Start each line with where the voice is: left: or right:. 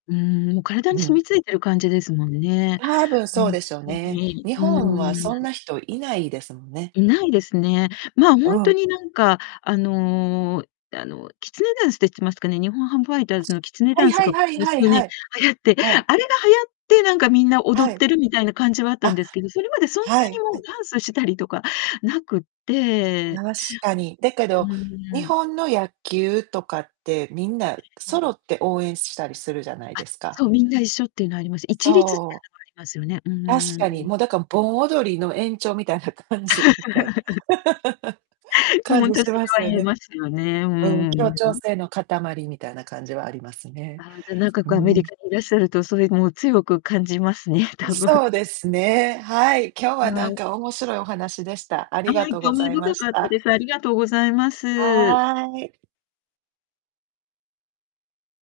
left: うーん。もう、体に
right: う
left: 染
right: ん。
left: み付いてる感じですもんね。
right: 多分
left: う
right: そう
left: ん、
right: でしょう
left: ほんと
right: ね。
left: に。
right: 日
left: う
right: 本は、そん
left: ーん。
right: な人いないですもんね。
left: ないですね。まあ、
right: う
left: ほんと
right: ん。
left: に、なんか、あの、あの、キツネダンスって言ってますかね。日本ハムファイターズのキツネ
right: [unintelligible] は
left: ダ
right: い
left: ンス
right: はい
left: が、こ
right: はい
left: こ
right: は
left: 数
right: いは
left: 年
right: い。
left: 流行って、
right: はい。
left: あれが流行って、なんか、みんな踊
right: は
left: っ
right: い。
left: てるみたいな感じは、あった
right: あ。
left: んですけど、それまで、そんな
right: は
left: に、
right: い
left: も
right: は
left: う、
right: い。
left: ダンスしたりとか無くって
right: 確かに。だけ
left: う
right: ど、
left: ー
right: 日
left: ん。
right: 本の野球とかって、みんな
left: え
right: 揃
left: え。
right: って応援したりするじゃない
left: あ、
right: ですか。
left: そう。皆一緒っていうのはあります。一律って
right: そ
left: いう
right: う。
left: のはありますよね。う
right: 確
left: ー
right: かに。
left: ん。
right: もう、だから盆踊りの延長みたいな感じみたいな。
left: もう、
right: 感
left: ほん
right: じ
left: とに
right: し
left: それ
right: ます
left: は
right: よ
left: 言え
right: ね。
left: ますよね。うー
right: うん。
left: ん。
right: 協
left: う
right: 調
left: ん。
right: 性の塊みたいな感じはありますね。
left: ああ。じゃ、なんか、
right: うー
left: こう、アメリ
right: ん。
left: カにいらっしゃると、それ、もう、強く感じますね、
right: う
left: 多分。
right: そうですね。はい。今日
left: う
right: は
left: ん。
right: な
left: は
right: ん
left: い。
right: か面白いお話でした。あ
left: あ
right: りが
left: い。
right: とうご
left: 興味
right: ざいま
left: 深
right: し
left: かった
right: た。
left: です。ありがとうございます。
right: はい。